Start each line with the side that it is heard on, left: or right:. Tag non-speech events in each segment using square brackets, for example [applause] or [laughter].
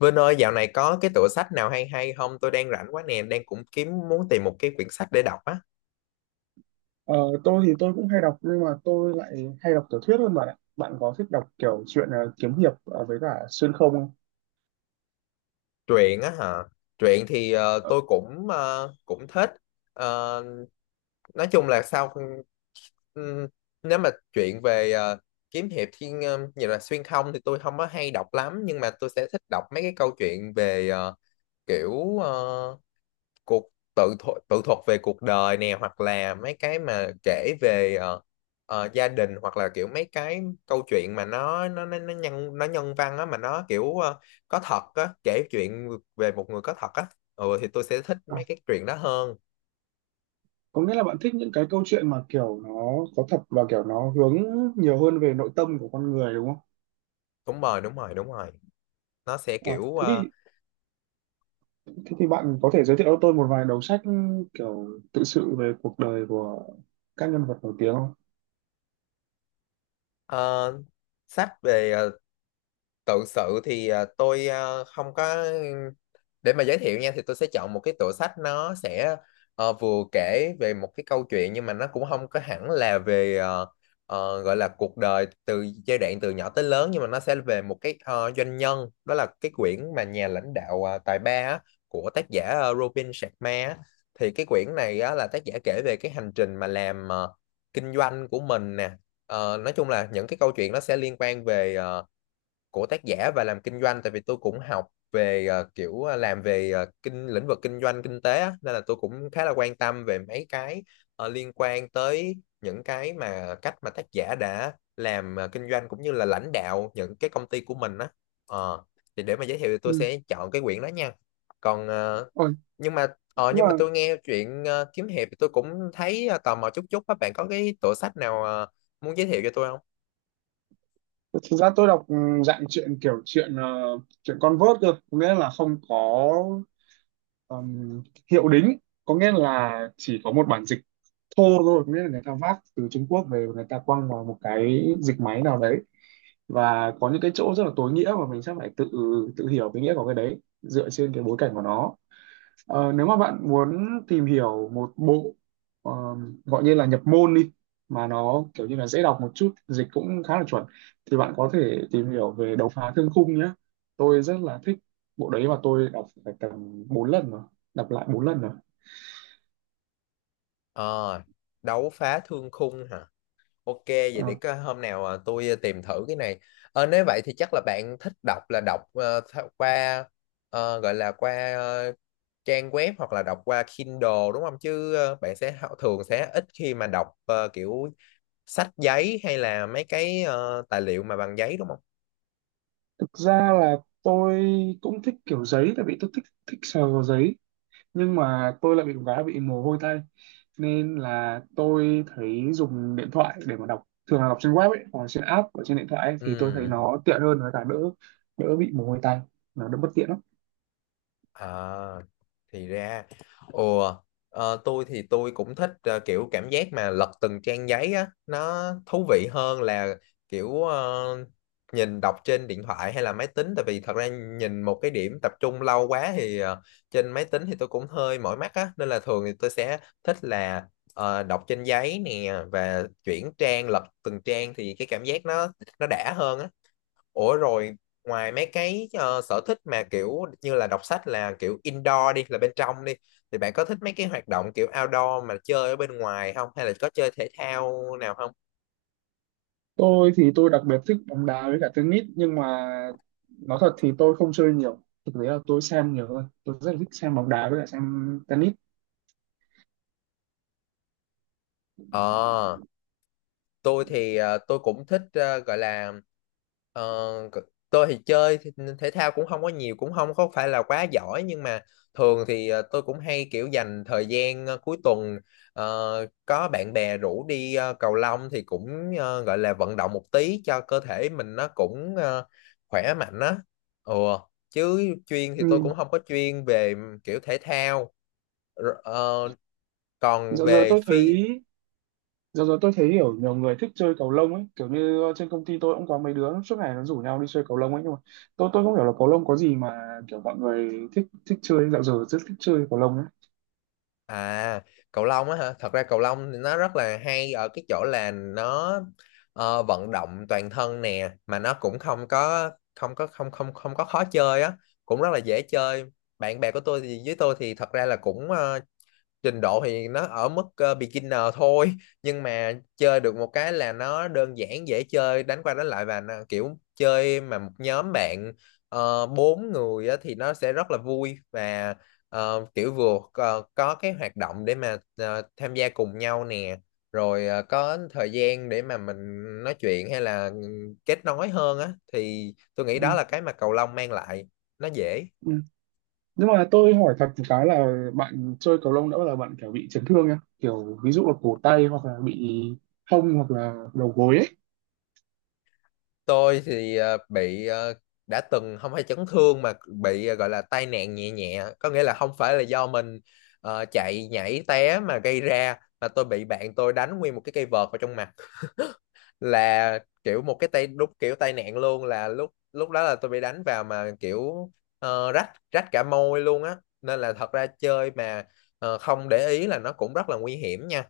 left: Vinh ơi, dạo này có cái tựa sách nào hay hay không? Tôi đang rảnh quá nè, đang cũng kiếm muốn tìm một cái quyển sách để đọc á.
right: Ờ, tôi thì tôi cũng hay đọc nhưng mà tôi lại hay đọc tiểu thuyết hơn bạn ạ. Bạn có thích đọc kiểu chuyện kiếm hiệp với cả xuyên không không?
left: Truyện á hả? Truyện thì
right: Ờ,
left: tôi cũng thích. Ờ, nói chung là sao ừm, nếu mà chuyện về kiếm hiệp thiên như là xuyên không thì tôi không có hay đọc lắm, nhưng mà tôi sẽ thích đọc mấy cái câu chuyện về kiểu cuộc tự thuộc tự thuật về cuộc đời nè, hoặc là mấy cái mà kể về gia đình, hoặc là kiểu mấy cái câu chuyện mà nó nhân văn á, mà nó kiểu có thật á, kể chuyện về một người có thật á. Ừ thì tôi sẽ thích
right: à,
left: mấy cái chuyện đó hơn.
right: có nghĩa là bạn thích những cái câu chuyện mà kiểu nó có thật và kiểu nó hướng nhiều hơn về nội tâm của con người đúng không?
left: Đúng rồi, đúng rồi, đúng rồi. Nó sẽ
right: Ờ,
left: kiểu
right: thế thì thế thì bạn có thể giới thiệu cho tôi một vài đầu sách kiểu tự sự về cuộc đời của các nhân vật nổi tiếng không?
left: ờ, sách về tự sự thì tôi không có để mà giới thiệu nha, thì tôi sẽ chọn một cái tựa sách, nó sẽ vừa kể về một cái câu chuyện nhưng mà nó cũng không có hẳn là về gọi là cuộc đời từ giai đoạn từ nhỏ tới lớn, nhưng mà nó sẽ về một cái doanh nhân, đó là cái quyển mà nhà lãnh đạo tài ba á, của tác giả Robin Sharma á. Thì cái quyển này á, là tác giả kể về cái hành trình mà làm kinh doanh của mình nè. Ờ, nói chung là những cái câu chuyện nó sẽ liên quan về của tác giả và làm kinh doanh, tại vì tôi cũng học về kiểu làm về lĩnh vực kinh doanh kinh tế á, nên là tôi cũng khá là quan tâm về mấy cái liên quan tới những cái mà cách mà tác giả đã làm kinh doanh cũng như là lãnh đạo những cái công ty của mình á. Ờ, thì để mà giới thiệu thì tôi
right: Ừ.
left: sẽ chọn cái quyển đó nha. Còn
right: Ôi,
left: nhưng mà
right: nhưng
left: nhưng
right: mà
left: mà tôi nghe chuyện kiếm hiệp thì tôi cũng thấy tò mò chút chút á, bạn có cái tựa sách nào muốn giới thiệu cho tôi không?
right: thực ra tôi đọc dạng chuyện kiểu chuyện chuyện con vớt cơ, có nghĩa là không có Ừm, hiệu đính, có nghĩa là chỉ có một bản dịch thô thôi, có nghĩa là người ta vác từ Trung Quốc về, người ta quăng vào một cái dịch máy nào đấy và có những cái chỗ rất là tối nghĩa mà mình sẽ phải tự tự hiểu cái nghĩa của cái đấy dựa trên cái bối cảnh của nó. Ờ, nếu mà bạn muốn tìm hiểu một bộ ờ, gọi như là nhập môn đi, mà nó kiểu như là dễ đọc một chút, dịch cũng khá là chuẩn, thì bạn có thể tìm hiểu về Độc Phá Thương Khung nhé. Tôi rất là thích bộ đấy và tôi đọc phải tầm 4 lần rồi, đọc lại 4 lần rồi.
left: Ờ, đấu phá thương khung hả? Ok, vậy để
right: Ờ,
left: có hôm nào tôi tìm thử cái này. Ờ, nếu vậy thì chắc là bạn thích đọc, là đọc qua gọi là qua trang web hoặc là đọc qua Kindle đúng không? Chứ bạn sẽ thường sẽ ít khi mà đọc kiểu sách giấy hay là mấy cái tài liệu mà bằng giấy đúng không?
right: thực ra là tôi cũng thích kiểu giấy tại vì tôi thích thích sờ vào giấy nhưng mà tôi lại bị một cái là bị mồ hôi tay, nên là tôi thấy dùng điện thoại để mà đọc, thường là đọc trên web ấy hoặc là trên app ở trên điện thoại ấy, thì tôi thấy
left: Ừ.
right: nó tiện hơn với cả đỡ đỡ bị mồ hôi tay, nó đỡ bất tiện lắm.
left: À, thì ra. Ồ, tôi thì tôi cũng thích kiểu cảm giác mà lật từng trang giấy á, nó thú vị hơn là kiểu nhìn đọc trên điện thoại hay là máy tính. Tại vì thật ra nhìn một cái điểm tập trung lâu quá thì trên máy tính thì tôi cũng hơi mỏi mắt á, nên là thường thì tôi sẽ thích là đọc trên giấy nè, và chuyển trang lật từng trang thì cái cảm giác nó đã hơn á. Ủa rồi ngoài mấy cái sở thích mà kiểu như là đọc sách là kiểu indoor đi, là bên trong đi, thì bạn có thích mấy cái hoạt động kiểu outdoor mà chơi ở bên ngoài không, hay là có chơi thể thao nào không?
right: Tôi thì tôi đặc biệt thích bóng đá với cả tennis nhưng mà nói thật thì tôi không chơi nhiều, thực tế là tôi xem nhiều hơn, tôi rất là thích xem bóng đá với cả xem tennis.
left: Ờ, tôi thì tôi cũng thích gọi là ờ, c- tôi thì chơi thì- thể thao cũng không có nhiều, cũng không có phải là quá giỏi, nhưng mà thường thì tôi cũng hay kiểu dành thời gian cuối tuần có bạn bè rủ đi cầu lông thì cũng gọi là vận động một tí cho cơ thể mình, nó cũng khỏe mạnh á. Ừ. Chứ chuyên thì tôi
right: Ừ.
left: cũng không có chuyên về kiểu thể thao. Rồi, còn
right: Dạo giờ
left: về
right: tôi thấy
left: phi—
right: giờ rồi tôi thấy hiểu nhiều người thích chơi cầu lông ấy, kiểu như trên công ty tôi cũng có mấy đứa suốt ngày nó rủ nhau đi chơi cầu lông ấy, nhưng mà tôi không hiểu là cầu lông có gì mà kiểu mọi người thích thích chơi, dạo giờ rất thích chơi cầu lông ấy.
left: À, cầu lông á hả? Thật ra cầu lông thì nó rất là hay ở cái chỗ là nó vận động toàn thân nè, mà nó cũng không có khó chơi á, cũng rất là dễ chơi. Bạn bè của tôi thì với tôi thì thật ra là cũng trình độ thì nó ở mức beginner thôi, nhưng mà chơi được một cái là nó đơn giản dễ chơi, đánh qua đánh lại, và nó kiểu chơi mà một nhóm bạn bốn người á, thì nó sẽ rất là vui, và kiểu vừa có cái hoạt động để mà tham gia cùng nhau nè, rồi có thời gian để mà mình nói chuyện hay là ừ, kết nối hơn á, thì tôi nghĩ đó
right: Ừ,
left: là cái mà cầu lông mang lại, nó dễ.
right: ừ. Nhưng mà tôi hỏi thật một cái là bạn chơi cầu lông đã bao giờ bạn kiểu bị chấn thương nhá, kiểu ví dụ là cổ tay hoặc là bị hông hoặc là đầu gối ấy.
left: Tôi thì bị đã từng không phải chấn thương mà bị gọi là tai nạn nhẹ nhẹ, có nghĩa là không phải là do mình chạy nhảy té mà gây ra, mà tôi bị bạn tôi đánh nguyên một cái cây vợt vào trong mặt [laughs] là kiểu một cái tay đúng kiểu tai nạn luôn, là lúc lúc đó là tôi bị đánh vào mà kiểu rách rách cả môi luôn á, nên là thật ra chơi mà không để ý là nó cũng rất là nguy hiểm nha.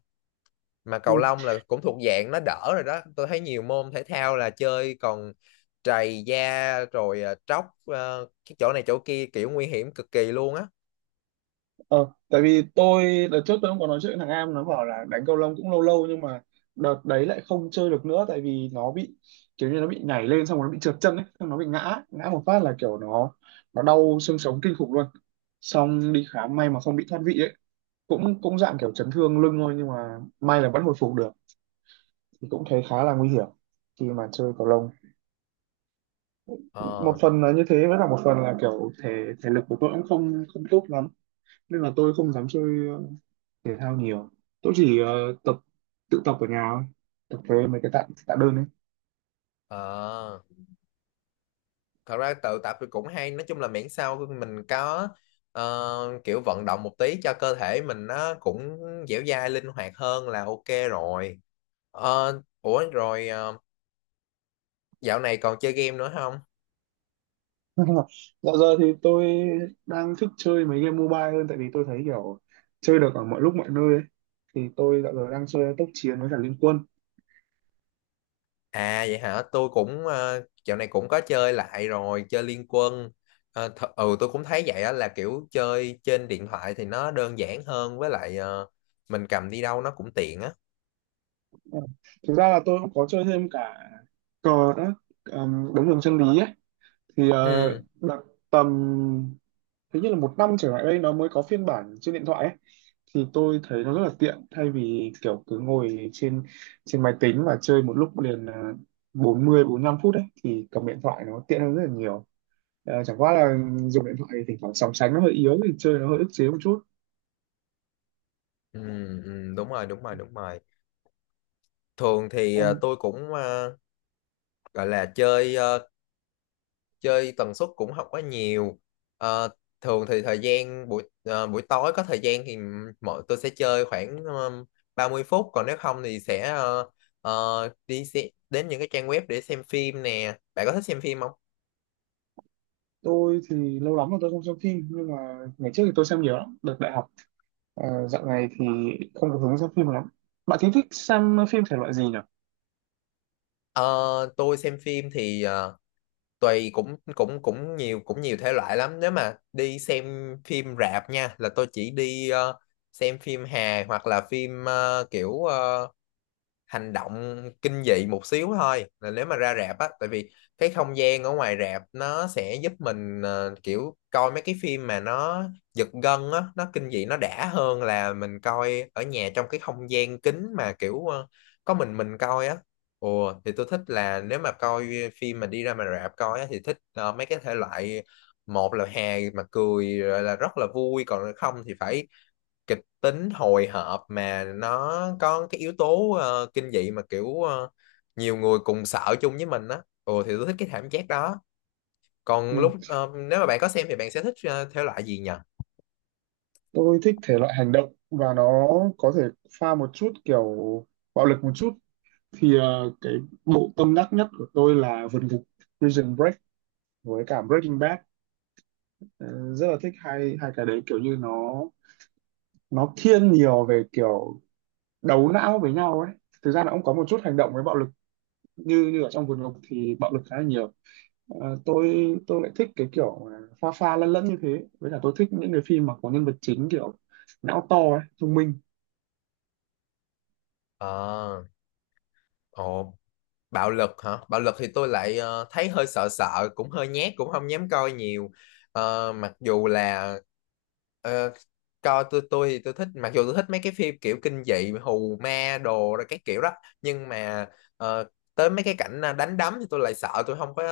left: Mà cầu lông là cũng thuộc dạng nó đỡ rồi đó, tôi thấy nhiều môn thể thao là chơi còn trầy da, rồi tróc cái chỗ này chỗ kia, kiểu nguy hiểm cực kỳ luôn á.
right: Ờ, tại vì tôi đợt trước tôi cũng có nói chuyện với thằng Am, nó bảo là đánh cầu lông cũng lâu lâu nhưng mà đợt đấy lại không chơi được nữa tại vì nó bị kiểu như nó bị nhảy lên xong rồi nó bị trượt chân ấy, xong nó bị ngã, ngã một phát là kiểu nó đau xương sống kinh khủng luôn. Xong đi khám may mà không bị thoát vị ấy, cũng cũng dạng kiểu chấn thương lưng thôi nhưng mà may là vẫn hồi phục được, thì cũng thấy khá là nguy hiểm khi mà chơi cầu lông. Một
left: Ờ.
right: phần là như thế với cả một phần là kiểu thể thể lực của tôi cũng không không tốt lắm, nên là tôi không dám chơi thể thao nhiều, tôi chỉ tập tự tập ở nhà thôi, tập với mấy cái tạ tạ đơn ấy.
left: Ờ, thật ra tự tập thì cũng hay, nói chung là miễn sao mình có kiểu vận động một tí cho cơ thể mình, nó cũng dẻo dai linh hoạt hơn là ok rồi. Ờ, ủa rồi dạo này còn chơi game nữa không?
right: [laughs] Dạo giờ thì tôi đang thích chơi mấy game mobile hơn tại vì tôi thấy kiểu chơi được ở mọi lúc mọi nơi ấy. Thì tôi dạo giờ đang chơi tốc chiến với cả liên quân.
left: À vậy hả? Tôi cũng dạo này cũng có chơi lại rồi, chơi Liên Quân. Ờ, ừ tôi cũng thấy vậy á, là kiểu chơi trên điện thoại thì nó đơn giản hơn, với lại mình cầm đi đâu nó cũng tiện á.
right: Ờ, thực ra là tôi cũng có chơi thêm cả cờ nữa, đấu trường chân lý ấy, thì
left: Ừ,
right: là tầm hình như là một năm trở lại đây nó mới có phiên bản trên điện thoại ấy, thì tôi thấy nó rất là tiện thay vì kiểu cứ ngồi trên trên máy tính và chơi một lúc liền à, 40 lăm phút đấy thì cầm điện thoại nó tiện hơn rất là nhiều. À, chẳng qua là dùng điện thoại thì thỉnh thoảng sóng sánh nó hơi yếu thì chơi nó hơi ức chế một chút.
left: ừ, ừ, đúng rồi, đúng rồi, đúng rồi. Thường thì
right: Còn
left: tôi cũng gọi là chơi chơi tần suất cũng không có nhiều. Ờ, thường thì thời gian buổi buổi tối có thời gian thì tôi sẽ chơi khoảng 30 phút, còn nếu không thì sẽ ờ, đi xe, đến những cái trang web để xem phim nè. Bạn có thích xem phim không?
right: tôi thì lâu lắm rồi tôi không xem phim nhưng mà ngày trước thì tôi xem nhiều lắm đợt đại học. À, dạo này thì không có hứng xem phim lắm. Bạn thì thích xem phim thể loại gì nhỉ?
left: Ờ, tôi xem phim thì tùy, cũng cũng cũng nhiều thể loại lắm, nếu mà đi xem phim rạp nha là tôi chỉ đi xem phim hài hoặc là phim kiểu hành động, kinh dị một xíu thôi, là nếu mà ra rạp á, tại vì cái không gian ở ngoài rạp nó sẽ giúp mình kiểu coi mấy cái phim mà nó giật gân á, nó kinh dị, nó đã hơn là mình coi ở nhà trong cái không gian kín mà kiểu có mình coi á. Ồ, thì tôi thích là nếu mà coi phim mà đi ra mà rạp coi á, thì thích mấy cái thể loại, một là hài mà cười rồi là rất là vui, còn không thì phải kịch tính hồi hộp mà nó có cái yếu tố kinh dị mà kiểu nhiều người cùng sợ chung với mình á, ừ thì tôi thích cái cảm giác đó. Còn
right: Ừ.
left: lúc nếu mà bạn có xem thì bạn sẽ thích thể loại gì nhỉ?
right: Tôi thích thể loại hành động và nó có thể pha một chút kiểu bạo lực một chút, thì ờ, cái bộ tâm đắc nhất của tôi là vượt ngục, Prison Break, với cả Breaking Bad. Ờ, rất là thích hai hai cái đấy, kiểu như nó thiên nhiều về kiểu đấu não với nhau ấy, thực ra nó cũng có một chút hành động với bạo lực, như như ở trong vườn ngục thì bạo lực khá là nhiều. Ờ, tôi lại thích cái kiểu mà pha pha lẫn lẫn như thế, với cả tôi thích những cái phim mà có nhân vật chính kiểu não to ấy, thông minh.
left: Ờ. Ồ. Bạo lực hả? Bạo lực thì tôi lại thấy hơi sợ sợ, cũng hơi nhát, cũng không dám coi nhiều. Ờ, mặc dù là ờ, coi tôi thì tôi thích, mặc dù tôi thích mấy cái phim kiểu kinh dị, hù ma đồ rồi cái kiểu đó, nhưng mà ờ, tới mấy cái cảnh đánh đấm thì tôi lại sợ, tôi không có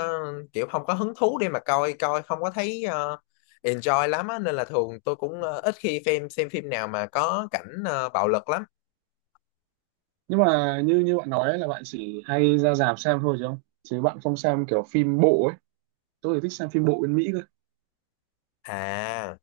left: kiểu không có hứng thú để mà coi, coi không có thấy enjoy lắm á, nên là thường tôi cũng ít khi xem phim nào mà có cảnh bạo lực lắm.
right: Nhưng mà như như bạn nói ấy, là bạn chỉ hay ra rạp xem thôi, chứ không, chứ bạn không xem kiểu phim bộ ấy, tôi thì thích xem phim bộ bên Mỹ cơ.
left: À.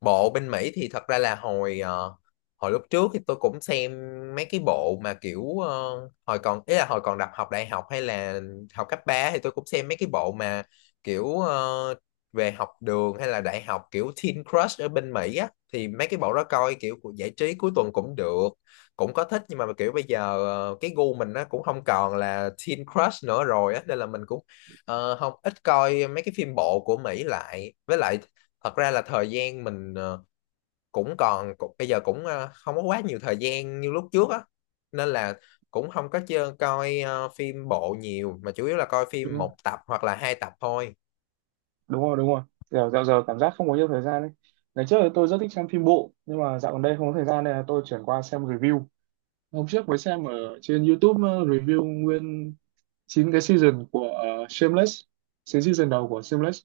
left: Bộ bên Mỹ thì thật ra là hồi hồi lúc trước thì tôi cũng xem mấy cái bộ mà kiểu hồi còn ý là hồi còn học đại học hay là học cấp 3 thì tôi cũng xem mấy cái bộ mà kiểu về học đường hay là đại học, kiểu Teen Crush ở bên Mỹ á, thì mấy cái bộ đó coi kiểu của giải trí cuối tuần cũng được, cũng có thích, nhưng mà kiểu bây giờ cái gu mình nó cũng không còn là Teen Crush nữa rồi á, nên là mình cũng không ít coi mấy cái phim bộ của Mỹ lại. Với lại thật ra là thời gian mình bây giờ cũng không có quá nhiều thời gian như lúc trước á, nên là cũng không có coi phim bộ nhiều, mà chủ yếu là coi
right: Đúng
left: phim
right: rồi,
left: một tập hoặc là hai tập thôi.
right: đúng rồi, đúng rồi. Dạo dạo giờ cảm giác không có nhiều thời gian đấy, ngày trước thì tôi rất thích xem phim bộ nhưng mà dạo gần đây không có thời gian, nên là tôi chuyển qua xem review. Hôm trước mới xem ở trên YouTube review nguyên 9 cái season của Shameless, 9 season đầu của Shameless.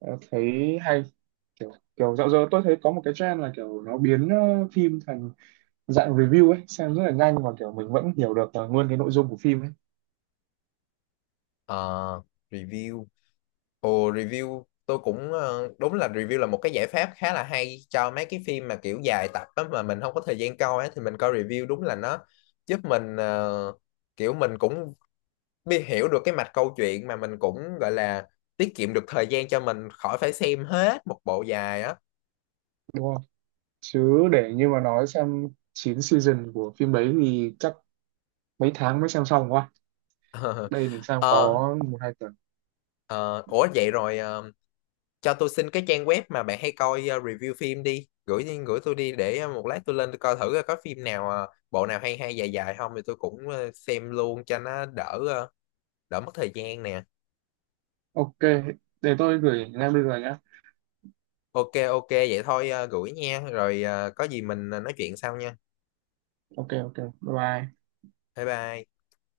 right: Ờ, thấy hay, kiểu kiểu dạo giờ tôi thấy có một cái trend là kiểu nó biến phim thành dạng review ấy, xem rất là nhanh và kiểu mình vẫn hiểu được nguyên cái nội dung của phim ấy.
left: Ờ, review. Ồ, review tôi cũng đúng là review là một cái giải pháp khá là hay cho mấy cái phim mà kiểu dài tập á, mà mình không có thời gian coi á, thì mình coi review đúng là nó giúp mình kiểu mình cũng hiểu được cái mạch câu chuyện, mà mình cũng gọi là tiết kiệm được thời gian cho mình khỏi phải xem hết một bộ dài á.
right: Đúng không, chứ để như mà nói xem 9 season của phim đấy thì chắc mấy tháng mới xem xong quá, đây mình
left: [laughs]
right: xem có
left: Ờ.
right: một hai tuần.
left: Ờ, ủa vậy rồi cho tôi xin cái trang web mà bạn hay coi review phim đi, gửi đi, gửi tôi đi, để một lát tôi lên tôi coi thử coi có phim nào bộ nào hay hay dài dài không, thì tôi cũng xem luôn cho nó đỡ đỡ mất thời gian nè.
right: Ok, để tôi gửi ngay bây giờ nhá.
left: Ok, ok vậy thôi, gửi nha, rồi có gì mình nói chuyện sau nha.
right: Ok, ok, bye. Bye.
left: Bye bye.